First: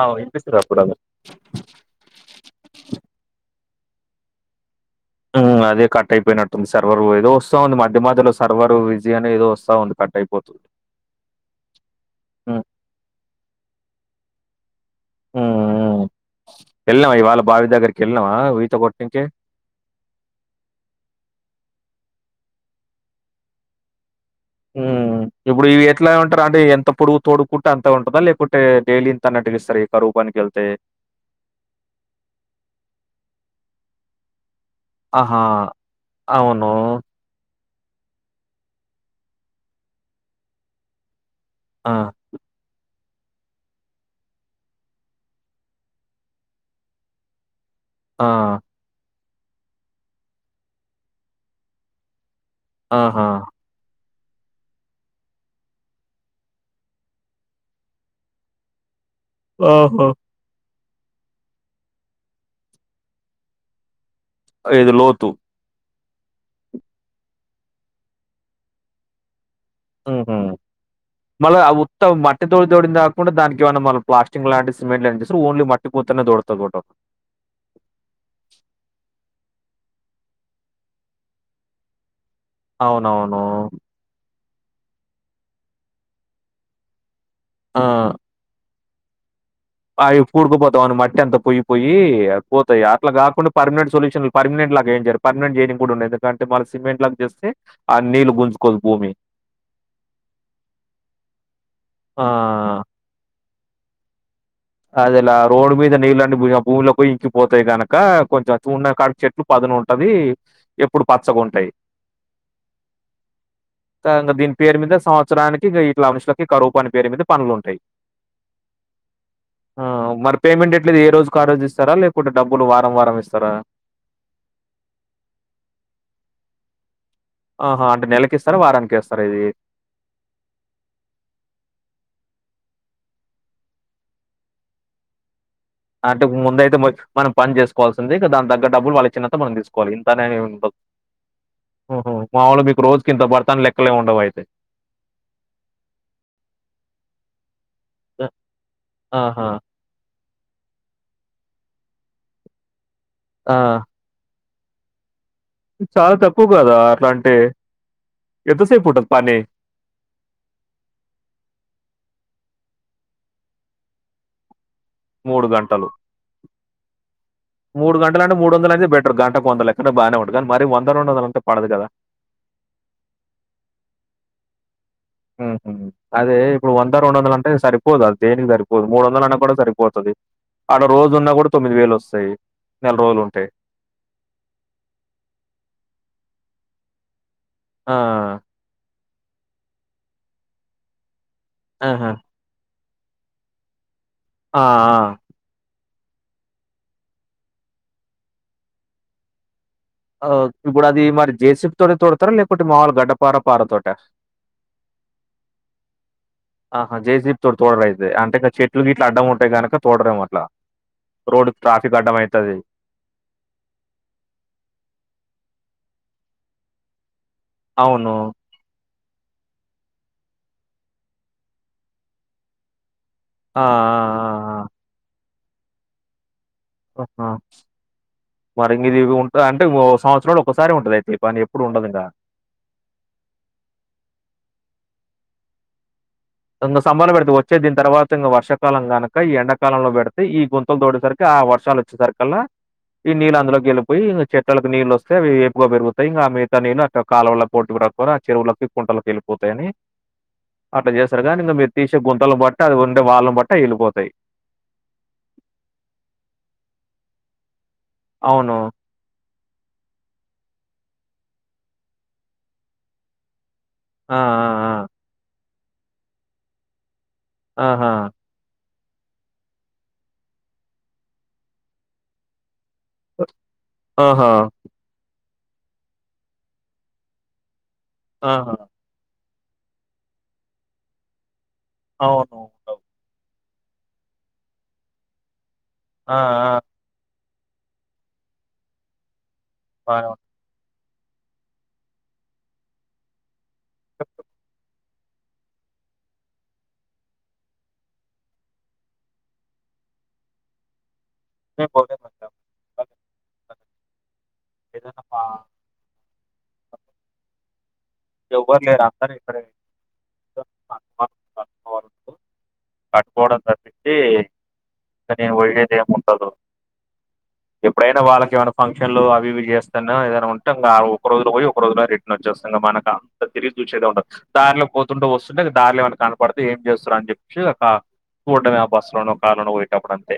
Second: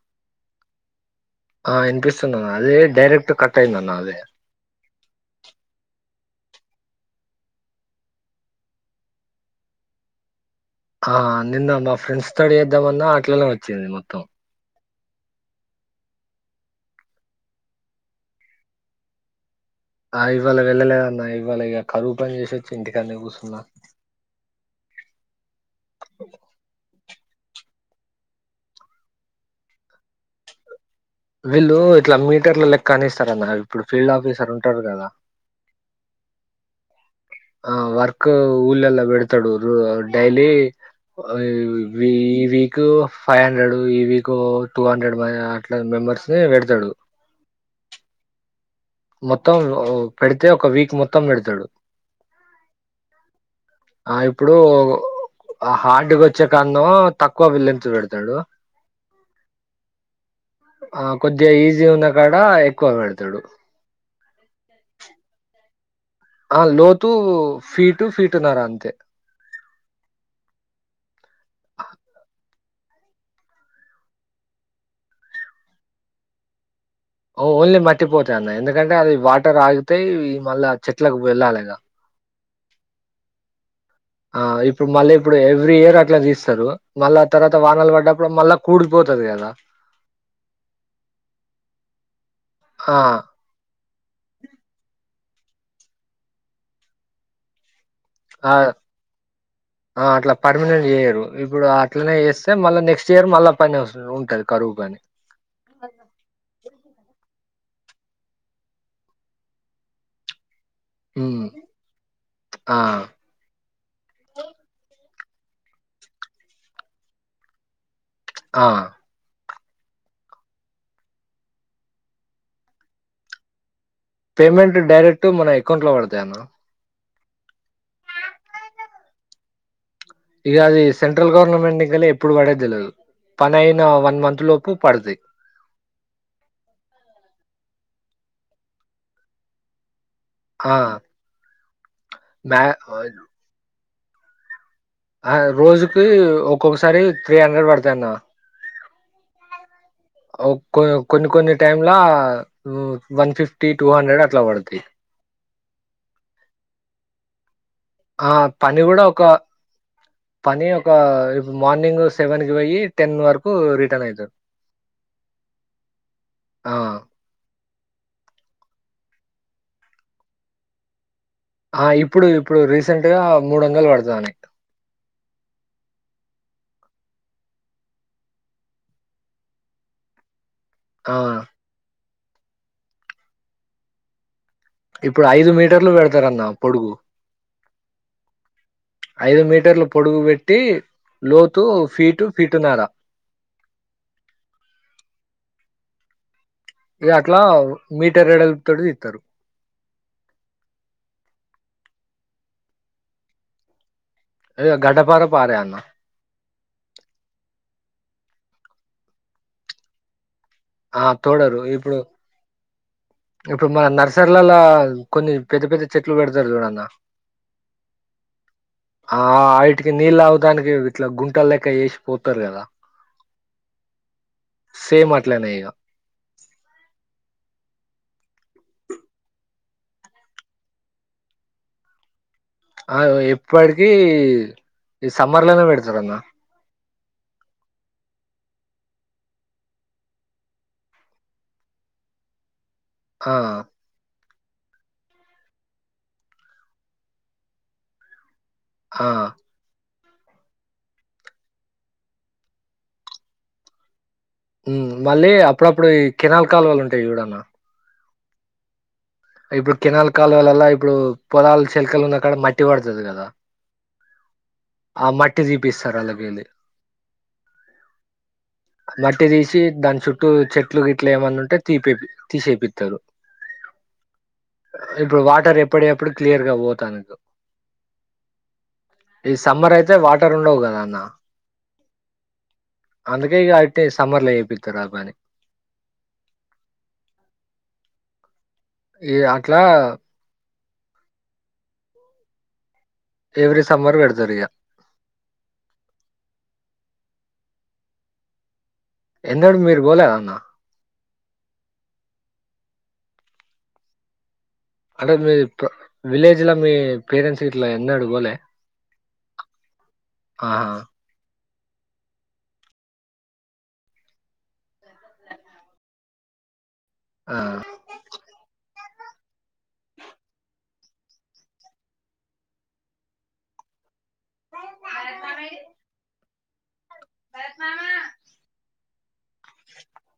ఆ వినిపిస్తది అప్పుడలా ఆ వినిపిస్తున్నాను అదే డైరెక్ట్ కట్ అయిదన్న అదే ఉమ్ అదే కట్ అయిపోయినట్టుంది సర్వర్ ఏదో వస్తా ఉంది మధ్య మధ్యలో సర్వర్ విజి అనే ఏదో వస్తా ఉంది టైపోతుంది ఆ నిన్న మా ఫ్రెండ్స్ తోడి చేద్దామన్నా అట్లనే వచ్చింది మొత్తం ఉ ఉ వెళ్ళినమా ఇవాళ బావి దగ్గరికి వెళ్ళినవా ఈత కొట్నికి ఆ ఇవాళ వెళ్ళలేదన్న ఇవాళ ఇగా కరువు పని చేసొచ్చి ఇంటికాన్నే కూర్చున్నా ఉ ఇప్పుడు ఇవి ఎట్లా ఉంటారు అంటే ఎంత పొడువ్ తోడుకుంటా అంత ఉంటదా లేకుంటే డైలీ ఇంత అన్నటు ఇస్తారా కరువు పనికి వెళ్తే వీళ్ళు ఇట్లా మీటర్ల లెక్క అని ఇస్తారన్న ఇప్పుడు ఫీల్డ్ ఆఫీసర్ ఉ ఆహా అవును ఆ వర్క్ ఊళ్ళల్లో బెడతాడు రు డైలీ ఆ ఆ వి వీకు ఫైవ్ హండ్రెడ్ ఈవీక్ టూ హండ్రెడ్ బయ అట్లా మెంబర్స్ ని పెడతాడు ఆ మొత్తం పెడితే ఒక వీక్ మొత్తం పెడతాడు ఆహా ఆ ఇప్పుడు ఆ హార్డ్కొచ్చే కన్న తక్కువ విల్లంత పెడతాడు ఓహో ఆ కొద్దిగా ఈజీగా ఉన్నా కాడ ఎక్కువ పెడతాడు ఐదు లోతు. ఆ లోతు ఫీటు ఫీటున్నారా అంతే. ఆహా. మళ్ళా ఉత్త మట్టి తోడి తోడింది కాకుండా దానికెమన్నా మల్లా ప్లాస్టింగ్ లాంటి సిమెంట్ లాంటి ఓన్లీ మట్టి. తోనే దొడ్తబోట. ఓ ఓన్లీ మట్టిపోతెన్న ఎందుకంటే అది వా. ట్టర్ ఆగితే మళ్ళా చెట్లకు వెళ్ళాలగా. అవునవును. ఆ ఇప్పుడు మళ్ళీ ఇప్పుడు ఎవ్రీ ఇయర్ అట్లా దీస్తారు మళ్ళా ఆ తర్వాత వానాలు బడ్డప్పుడు మళ్ళా. కూడిపోతది గదా. అవి కూడుకుపోతావని మట్టంతా పొయి పోయీ. పోతాయి ఆ అట్లా గాకుండా పెర్మినెంట్ సొల్యూషన్లు పర్మినంట్లాగెం జర్. పర్మనెంట్ జేనిగూడుండది ఎందుకంటే మళ్ళీ సిమెంట్ లా జేస్తే ఆ నీళ్లు ఆ గుంజుకోదు భూమి. ఆ అట్లా పర్మనెంట్ జేయర్ ఇప్పుడు అట్లనే ఆ! జేస్తే మళ్ళా నెక్స్ట్ ఇయర్ మళ్ళా. [unintelligible] ఉంటది. కరువు పని అదెలా రోడ్డు మీద నీళ్ళాని బోయి ఆ భూమిలోకొయి ఇంకి. పోతాయి కనకా కొంచెం చూడ్నాకాడ చెట్లు పదునుంటది. ఎప్పుడు ఉమ్ పచ్చగుంటాయి. ఆ ఆ ఇంగా దీని పేరు మీద సంవ. చ్చడానికిగా ఇట్ల మనుషులకి కరూపని పేరు మీద పనులుంటాయి. ఆ. ఆ మరి పేమెంట్ ఎట్లది ఏ రోజు కారోజిస్తారా లేకుంటే డబ్బులు వారం వారం ఇస్తారా. పేమెంట్ డైరెక్ట్ మన అకౌంట్లో బడతాయన్న. ఆహా అంటే నెలకిస్తార, వారానికెస్తార ఇది. ఇగా అది సెంట్రల్ గవర్నమెంట్ నికలి ఎప్పుడు బడేదెల్వదు. పనైన వన్ మంత్ లోపు పడతయ్. అంటే ముందైతే మా మనం పని జేసుకోవాల్సింది ఇక దాని దగ్గ డబ్బులు వాళ్ళిచిన్నంత మనం దీసుకోవాలి ఇన్. తనేమీ ఉండదు. ఆ ఊహు మ్యా మామూలు మీకు రోజు కింత బడతాను లెక్కలే ఉండవు అయితే. ఆ రోజుకి ఒక్కొక్కసారి త్రీ హండ్రెడ్ పడతాయాన్న. అ ఆహా. ఒక్కో కొన్ని కొన్ని టైంలా వన్ ఆ ఫిఫ్టీ, టూ హండ్రెడ్ అట్లా పడ్. టీ. చాలా తక్కువ కదా అట్లాంటే. ఆ పని గుడా ఒక, పని ఒక ఇప్పు మార్నింగ్ సెవెన్. పోయి టెన్ వరకు రిటర్న్ అయితరు. మూడు గంటలు. ఆ మూడు గంటలంటే మూడు వందలు అయితే బె. గంటకు వంద లెక్కన బానే ఉంటది మరి వంద రెండోందలం. ఆ ఇప్పుడు, ఇప్పుడు రీసెంట్ గా మూడోందలు పడ్తదని. ఊహూ అదే ఇప్పుడు వంద రెండొందలంటే సరిపోదు అది దేనికి సరిపోదు మూడొందలు అన్నా కూడా సరిపోతది. ఆడా ఆ రోజున్నా గూడా తొమ్మిది వేలోస్సయి నెల్రోలుంటె. ఇప్పుడు ఐదు మీటర్లు బెడతరన్న పొడుగు. ఆ. ఐదు మీటర్లు పొడుగు బెట్టి, లోతు ఆహా ఫీటు ఫీటున్నారా. ఆ ఆ. ఇగా అట్లా మీటర్ ఎడల్పు తోటి దిత్తరు. ఆ ఇప్పుడది మరి జేసిప్ తోటె తోడతారా లేకపోతే మామూలు గడ్డపార, పార తోటా. ఏ గడ్డ పార పారేన్న. ఆహా జైసీప్ తోడు తోడరైతే అంటే చెట్లు గీట్లు అడ్డం ఉంటాయి కనుక తోడరం అట్లా ఆ రోడ్ తోడరు ట్రాఫిక్ ఇప్పుడు అడ్డం అవుతది ఇప్పుడు మన నర్సరీలలో కొన్ని పెద్ద పెద్ద చెట్లు పెడతరు చూడన్న అవును ఆ వా ఇటికి నీళ్ళు అవదానికి ఇట్లా గుంటల లెక్క వేసి పోతరు కదా ఆ ట్లనేయగా ఆహా మరి ఇది ఉంట అంటే సంవత్సరంలో ఒకసారి ఉంటద అయితే పని ఎప్పుడు ఉండదు ఇంకా ఆ ఇప్పటిక ఈ సమ్మర్ లోనే పెడతారు అన్న సంబర్ పెడితే వచ్చే దీని తర్వాత ఇంకా వర్షకాలం కనక ఈ ఎండాకాలంలో పెడితే ఈ గుంతలు తోడేసరికి వర్షాలు వచ్చే సరికల్ ఈ ఆ నీళ్ళ అందులోకి వెళ్ళిపోయి చెట్లకు నీళ్ వస్తే అవి వేపుగా పెరుగుతాయి ఇంక మిగతా నీళ్ కాల వల్ళ పోటుకు రాక చెరువులకి ఆ కుంటలకు వెళ్ళిపోతాయని అట్ చేస్ గా ఇంక మెత్త తీసే గుంతలు బట్ట అది ఉండే వాళ్ళను బట్ట వెళ్ళిపోతయి. మళ్ళీ అప్పుడప్పుడు ఈ కినాల్ కాలు వలు ఉంటాయి చూడన్న అవును ఇప్పుడు కెనాల్ కాలు వలల్ల ఇప్పుడు పొలాలు చెల్కలు ఉన్న కాడ మట్టి పడుతది కదా ఆ ఆ మట్టి తీపిస్తరు అల్లకేలి ఆహా మట్టి తీసి దాని చుట్టూ చెట్లు గ ఇట్లా ఏమన్నా ఉంటే తీపే తీసేపిద్ ఆహా! ఇప్పుడు వాటి అంటారు ఎప్పుడ ఎప్పుడు క్లియర్ గా పోతానుకు ఆ ఈ సమ్మర్ అయితే వాటర్ ఉండవు కద అన్న అవును అందుకే ఇక అయితే సమ్మర్ ల చేపిత్తరా మరి ఆ ఆ ఈ అట్లా బానే ఉంటది. ఎవ్రీ సమ్మర్ పెడుతర్ ఇగా ఎన్నడు మీరు బోలేన్నా ఎ పోలే అంటే మీ విలేజ్ మీ పేరెంట్స్ గిట్లా ఎన్నడు పోలే ఎవ్వరు లేరు అందరూ ఇక్కడే ఇంట్లో ఆ మా అత్తమామ కట్టుకోవడం తప్పించి కానీ వెళ్ళేది ఏముండదు ఆ ఎప్పుడైనా వాళ్ళకి ఏమై ఫంక్ష న్లు అవి ఇవి చేస్తాను ఏద ఉంట ఇం ఒక రోు పోయి ఒక రోజు రిటర్న్ వచ్చేస్తు ఇ మనకి తిరిగి చూసేద ఉండదు దారిలో పోతుంటూ వస్తుంటే దారిలో ఏమైనా కనపడితే ఏం చేస్తార అని చెప్పి ఒక కూటమి అభస్లో కాలన పోయేటప్పుడంతే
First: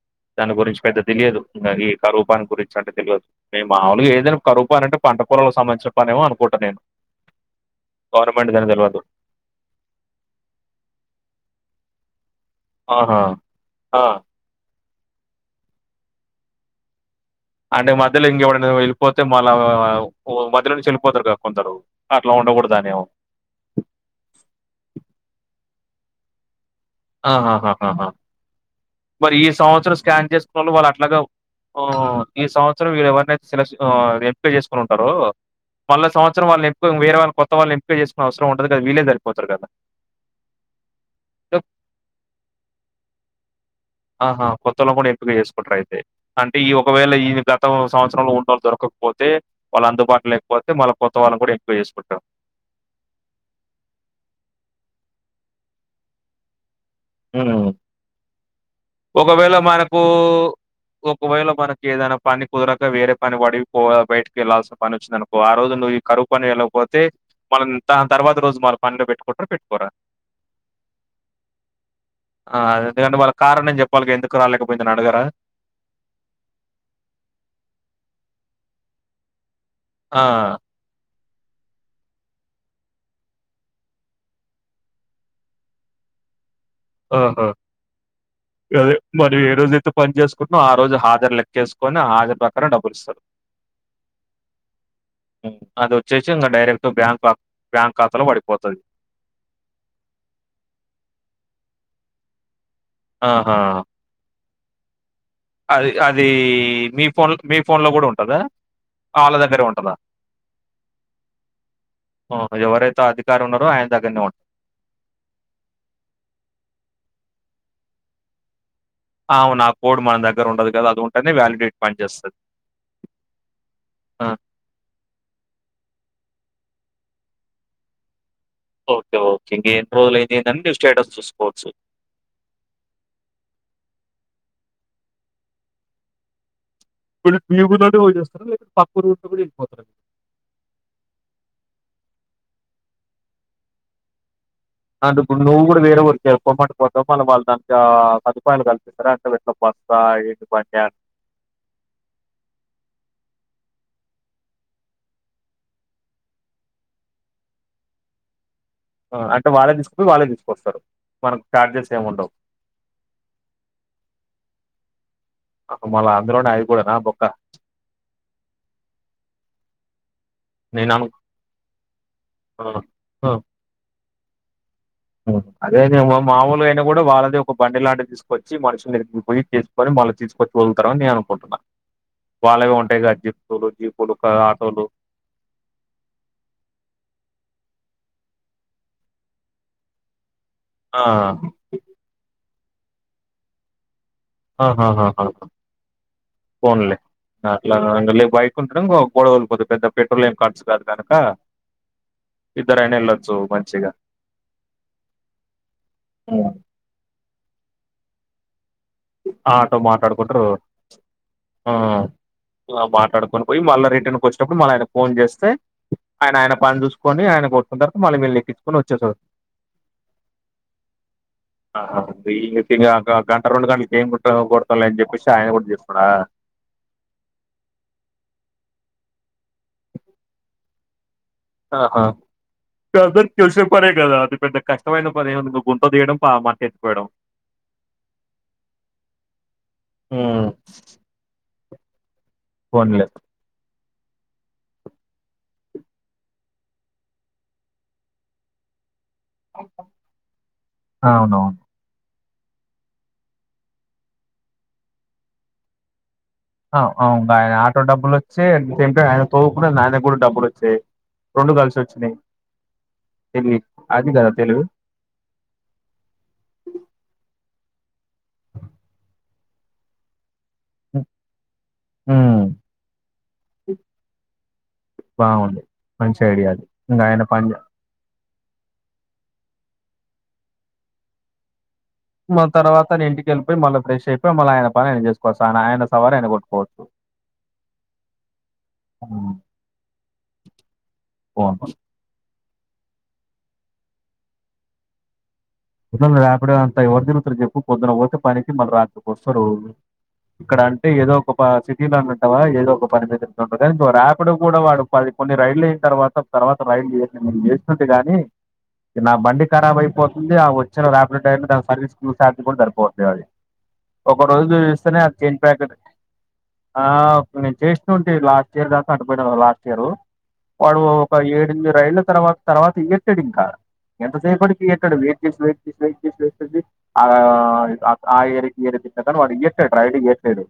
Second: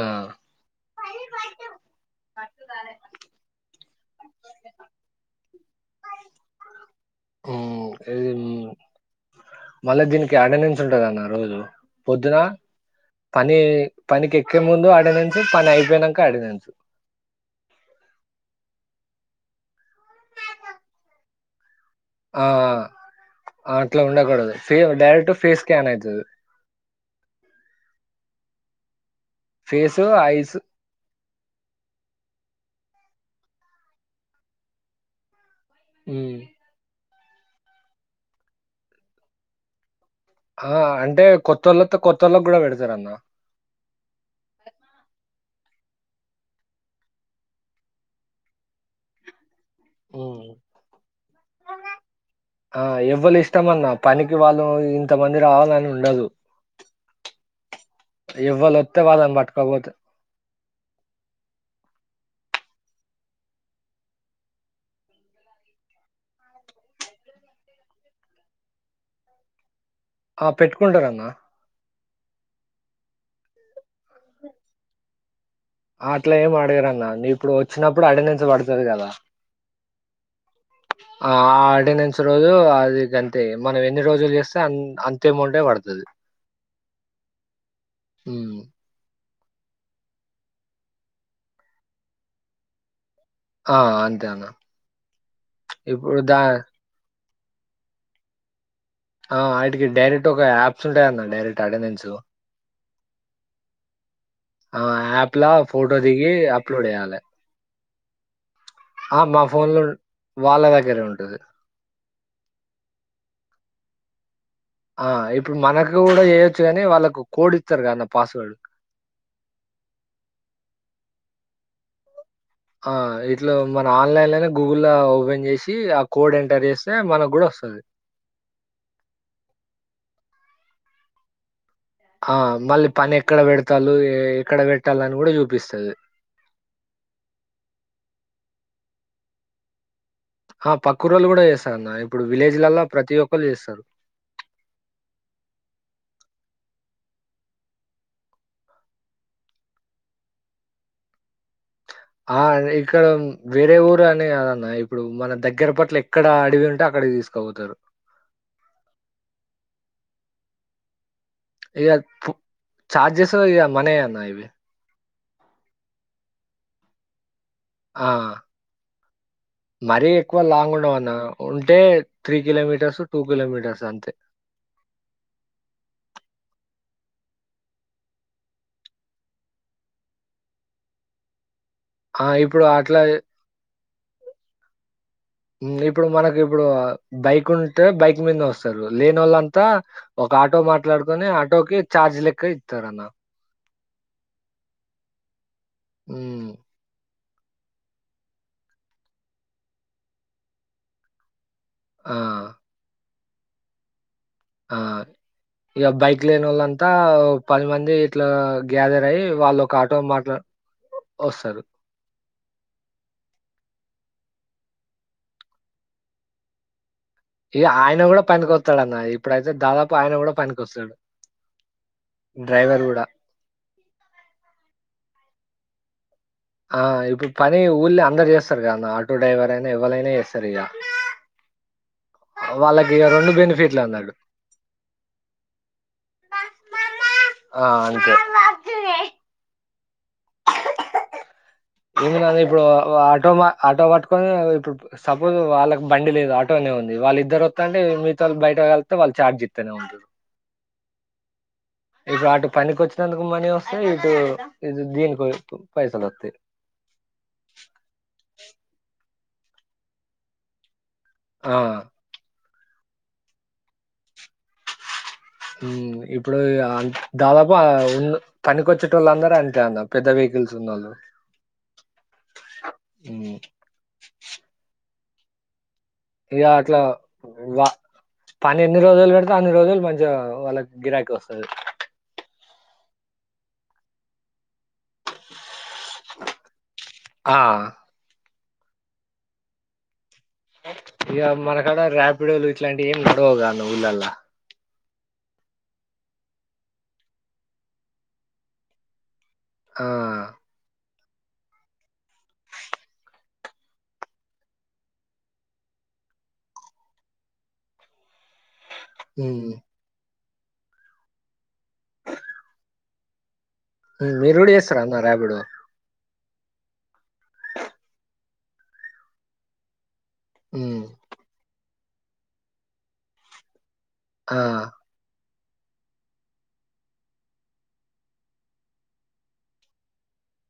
ఆ దాని గురించి పెద్ద తెలియదు ఇంకా ఈ కరువు పని గురించి అంటే తెలియదు మే మాములుగా ఏదైనా కరూ పని అంటే పంట పొలలకు సంబంధించిన పని ఏమో అనుకుంటా నేను గవర్మెంట్ దని తెలువదు మళ్ళ దీనికి అటెండెన్స్ ఉంటదన్న రోజు పొద్దున ఆహా పని ఆ పనికి ఎక్కే ముందు అడనించు పని అయిపోయినాక అడనించు అంటే మధ్యలో ఇంకెవడన్న వెళ్ళిపోతే మళ్ళా మధ్యలో నుంచి వెళ్ళిపోతారు కద కొందరు అట్లా ఆ ఉండకూడదనేమో అట్లా ఉండకూడదు ఫే డైరెక్ట్ ఫేస్ స్కాన్ అయితది అ హ హ హ మరి ఈ సంవత్సరం ఫేస్ స్కాన్ ఐస్ చేసుకున్నోళ్ళు వాళ్ళు అట్లాగా ఆ ఈ సంవత్సరం మీర్ ఎవరినైతే సెలక్షన్ ఆ ఎంపీక చేసుకుని ఉంటారో మళ్ళ ఉమ్ సంవత్సర వాళ్ళ ఎంపిక వేరేళ్ళ కొత్త వాళ్ళ ఎంపిక చేసుకోనసవరం ఉండదు కద వీలేే సరిపోతారు కదా ఆ అంటే కొతోళ్ళతో కొత్త వాళ్ళకి కూడా పెడతారు అన్న ఆహా కొత్తలో కూడా ఏం పీక చేసుకుంటారు అయితే అంటే ఈ ఒకవేళ ఈ గతం సంవత్సరంలో ఉండలు దొరకకపోతే వాళ్లు అందుబాటులో లేకపోతే మల్ల కొత్త వాళ్ళన్ కూడా ఎంపిక చేసుకుంటాం ఆ ఎవ్వలు ఇష్టమన్న పనికి వాళ్ళు ఇంత మంది రావాలని ఉండదు మ్మ్ ఎవ్వలు వస్తే వాళ్ళని ఒకవేళ పట్టుకపోతే మనకు ఊ ఒకవేళ మనకు ఏదైన పని కుదరక వేరే పని పడి పొ బయటకి వెళ్ళాల్సిన పని వచ్చింది అనుకో ఆ రోజు నువ్వు ఈ కరువు పని ఏళ్ళకపోతే మనం త తర్వాత రోజు మన పనిలో పెట్టుకుంట్ర పెట్టుకోరా ఆ పెట్టుకుంటారన్న ఆ అదే ఎందుకంటే వాళ్ళకు కారణం చెప్పాలి ఎందుకు రాలేకపోయిందని అడుగారా ఆ అట్ల ఏమ్ అడుగరన్నా ఇప్పుడు వచ్చినప్పుడు అటెండెన్స్ పడుతది గదా ఆ ఆ అటెండన్స్ రోజు అది గంతే మనం ఎన్ని రోజులు చేస్తే అన్ అంతే అమౌంటే పడుతది ఓ హొ ఉమ్ గదే మరివేర్ ఈ రోజుయితే పని చేసుకుంటునో ఆ రోజు హజరు లెక్కేసుకుని ఆ హజరు ప్రకారం డబ్బులు ఇస్తారు ఆ అంతే అన్న మ్ అది ఇప్పుడు వచ్చేసి దా ఇంగ డైరెక్ట్ బ్యాంక్ అకౌ బ్యాంక్ ఖాతాలో పడిపోతది ఆ ఆటికి డైరెక్ట్ ఒక యాప్స్ ఉంటాయన్న డైరెక్ట్ అటెండెన్స్ ఆహా ఆ యాప్ లా అది ఫోటో అది దిగి అప్లోడ్ ఇ మీ చేయాలి ఫోన్ మీ ఫోన్ లో కూడా ఉంటదా ఆ వాళ్ళ మా దగ్గరే ఫోన్ లో ఉంటదా వాళ్ళ దగ్గరే ఉంటది మ్ ఎవరైతే అధికారీ ఉన్నారో ఆయన దగ్గరనే ఉంటది ఆ ఇప్పుడు మనకు కూడా చేయొచ్చు కాని వాళ్ళకు కోడ్ ఇత్తరు గదన్న పాస్వర్డ్ అవున ఆ కోడ్ మన దగ్గర ఉండదు గదా అది ఉంటేనే వ్యాలిడేట్ పనిచేస్తది ఆ ఇట్ల మన ఆన్లైన్లోనే గూగుల్ లో ఓపెన్ చేసి ఆ కోడ్ ఎంటర్ చేస్ టే మనకు గుడ వస్తది ఓకే ఓకే ఇంక ఏన్ని రోజులైంది ఎందని స్టేటస్ చూసుకోవచ్చు ఆ మళ్ళీ పని ఎక్కడ పెడుతళ్లు ఏ ఎక్కడ బెట్టాలని గుడ చూపిస్తది [inaudible] కొ ఈ ఊరిలోనే పోయి చేస్తారా లేకపోతే పక్క ఊరులో కూడా వెళ్ళిపోతారా ఆ పక్క ఊర్లో కూడా చేస్తారన్న ఇప్పుడు విలేజిలల్లా ప్రతి ఒక్కళ్లు చేస్తారు అంటె ఇప్ నువ్వు కూడా వేరే ఊరుక్ పోమంటే పోతావ మళ్ళ వాళ్ దానికా ఆ సదుపాయలు కల్పిస్తారా అంటు ఇట్ల ప సాహిత్ పటాన్ [inaudible] ఆ అదే ఇక్కడ మ్ వేరే ఊరు అనే గాదన్న ఇప్పుడు మన దగ్గర పట్ల ఎక్కడ అడివి ఉంటే అక్ అక్కడికి తీసుకపోతరు మ్ అంటే వాళ్ళే తీసుకుపోయి వాళ్ళే తీసుకొస్తరు ఇగ పు చార్జెస్ ఇగ మనయే అన్న ఇవి మళ్ళ అందులోనే అయిపోయానా బొక్క ఆ మరి ఏక్ ఎక్కువ లాంగ్ నేను అను ఉండదన్న ఉంటే త్రీ ఆ! కిలోమీటర్స్ టూ కిలోమీటర్స్ అంతే మ్ అదే అదే మా మాముూలు అయినా కూడా వాళ్ళది ఒక బండి లాంటిది తీసుకొచ్చి మనుషుని మీదికి పోయి తీసుకొని వాళ్ళు తీసుకొచ్చి తోళ్తారని నేను అనుకుంటున్నా ఆ! ఇప్పుడు వాళ్ళవే అట్లా ఉంటవి గద్ జిప్లు జీపులు క ఆటోలు మ్ ఇప్పుడు మనకి ఇప్పుడు అ బైక్ఉంట్ తే బైక్ మీద వస్తారు లేనోళ్ళంతా ఒక ఆటో ఆ మాట్లాడుకుని ఆటోకి చార్జ్ లెక్క ఇ తరన్నా ఆహా హా హా హా హ్ హ్మ్ అ అట్లగా ఇగ లే బైక్ ఉంటెనోమ్ బా గొడవళ్ పోతు పెద్దగా పెట్రోల్ ఏం ఖర్చు కాదు గనుక ఆ! ఇద్దరనేలచ్చూ మంచించిగా ఆ ఇక బైక్ లేని ఉమ్. వాళ్ళంతా పది మంది ఇట్లా గ్యాదర్ అయ్యి వాళ్ళు ఒక ఆటో మాట్లా వస్తారు మాట్లాడుకుని పోయి మళ్ళా రిటర్న్ కు వచ్చినప్పుడు మళ్ళీ ఆయన ఫోన్ చేస్తే ఆయన ఆయన పని చూసుకు ఇ ఆయన కూడా పనికకో స్తాడు అన్న ఇప్పుడైతే దాదాపు ఆయన కూడా పనికి వస్తాడు ఆహా లిఫ్టింగ్ కాక గంట రెండు కానీ ఏం కు కొడతాల అని చెప్పేసి ఆయన కూడా చెస్తుడా ఆ ఇప్పుడు పని ఊళ్ళ అందరు చేస్తారు కదన్న ఆటో డ్రైవర్ అయినా ఎవ్వరైనా చేస్తారు ఇక ఆహా తెలిసే బెనిఫిట్లు పరే అన్నాడు కదా అది పెద్ద కష్టమైన పని ఏంది ఇంకా గుొంత తీయడం మాట్ ఎత్పోయడం ఆ ఉ ఏమి ఇప్పుడు ఆటో మా ఆటో కని ఇప్పుడు సపోజ్ వాళ్ళకు బండి లేదు ఆటో అనే ఉంది వాళ్ళ ఇద్దరు వస్తుంటే మీతో వా బయట చె వాళ్ ఛార్జ్ ఇస్తారు అవునవును ఇటు అటు పనికి వచ్చినందుకు మనీ వస్తేయి ఇటు ఇ దీనికి పైసలు వస్తాయి ఆ అవు ఆయన ఆటో డబ్బులు వచ్చే సే టై ఆయన తో కూడా ఆయన కూడా డబ్బులు వచ్చాయి ఆ రెండు కలిసి వచ్చినాయి తెలివి అది కదా తెలుగు ఇప్పుడు దాదాపు ఉ తనిఖ వచ్చేట వాళ్ళు అందర అంతే అంద పెద్దవియ ఉమ్ [unintelligible] బాగుంది మంచి ఐడియాది ఇంకా ఆయన పని వా పని ఎన్ని రోజులు పెడితే అన్ని రోజులు మంచిగా వాళ్ళకి గిరాకీ వస్తుంది మన తర్వాత ఇంటికిపోయి మళ్ళీ ఫ్రెష్ అయి మళ్ళీ ఆయనని ఆన చేసుకోవచ్చు ఆయన సవారి ఆయన కొట్టుకోవచ్చు ఆ ఆ ఇక మనకాడ రార్పిడోలు ఇట్లాంటివి ఏం వుండవుగా ఊళ్ళలా పేపంత ఎవరు తిగుతరు చెప్పు పొద్న్నఓ పనికి మళ్ళ రాదు వస్తరు ఆ ఇక్కడ అంటే ఏదో ఒక సిటీలో అన్నంటావా ఏదో ఒక పనిమిద ఉంటుంది రార్పిడ్ కూడా వాడు పది కొన్ని రైళ్లు తర్వాత తర్వాత రైడ్ ఏర్ మీరు చేస్తున్టీ గాని నా ఉమ్ బండి ఖరాబ్ అయిపోతుంది వచ్చిన ప్లో టై దాని సర్వీస్ క చూసా కూడా సరిపోతుంది అది ఉమ్, ఒక మీరు రోజు కూడా చేస్తారా చూస్తేనే అన్న ఆ చెన్ ర్యాపిడో ప్యాకెట్ ఆ నేను చేస్త ఉంటే లాస్ట్ ఇయర్ దాకా అంటపోయి లాస్ట్ ఇయర్ వాడు ఉమ్ ఒక ఏడి ఎనిమిది రైళ్ల తర్వాత తర్వాత ఈట్టాడు ఇంకా ఆ ఎంతసేపటికి ఎక్కడు వెయిసి వెయి వెయిస్తాడి సరు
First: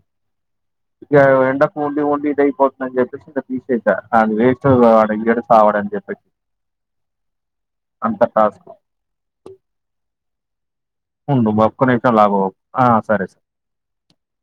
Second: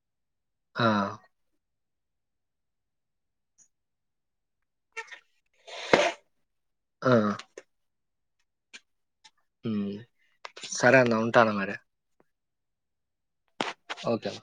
ఆ ఇగ ఎండకు ఉండి ఉండి ఇది అయిపోతుంద అని చెప్పేసి ఇంక తీసేస అది వేస్ట్ పైగడు సావడని చెప్ప ఆ అంతర్ టాస్క్ ఉ ఉండు బక్కన్నాయితే లాగు ఆ సరే ఓకే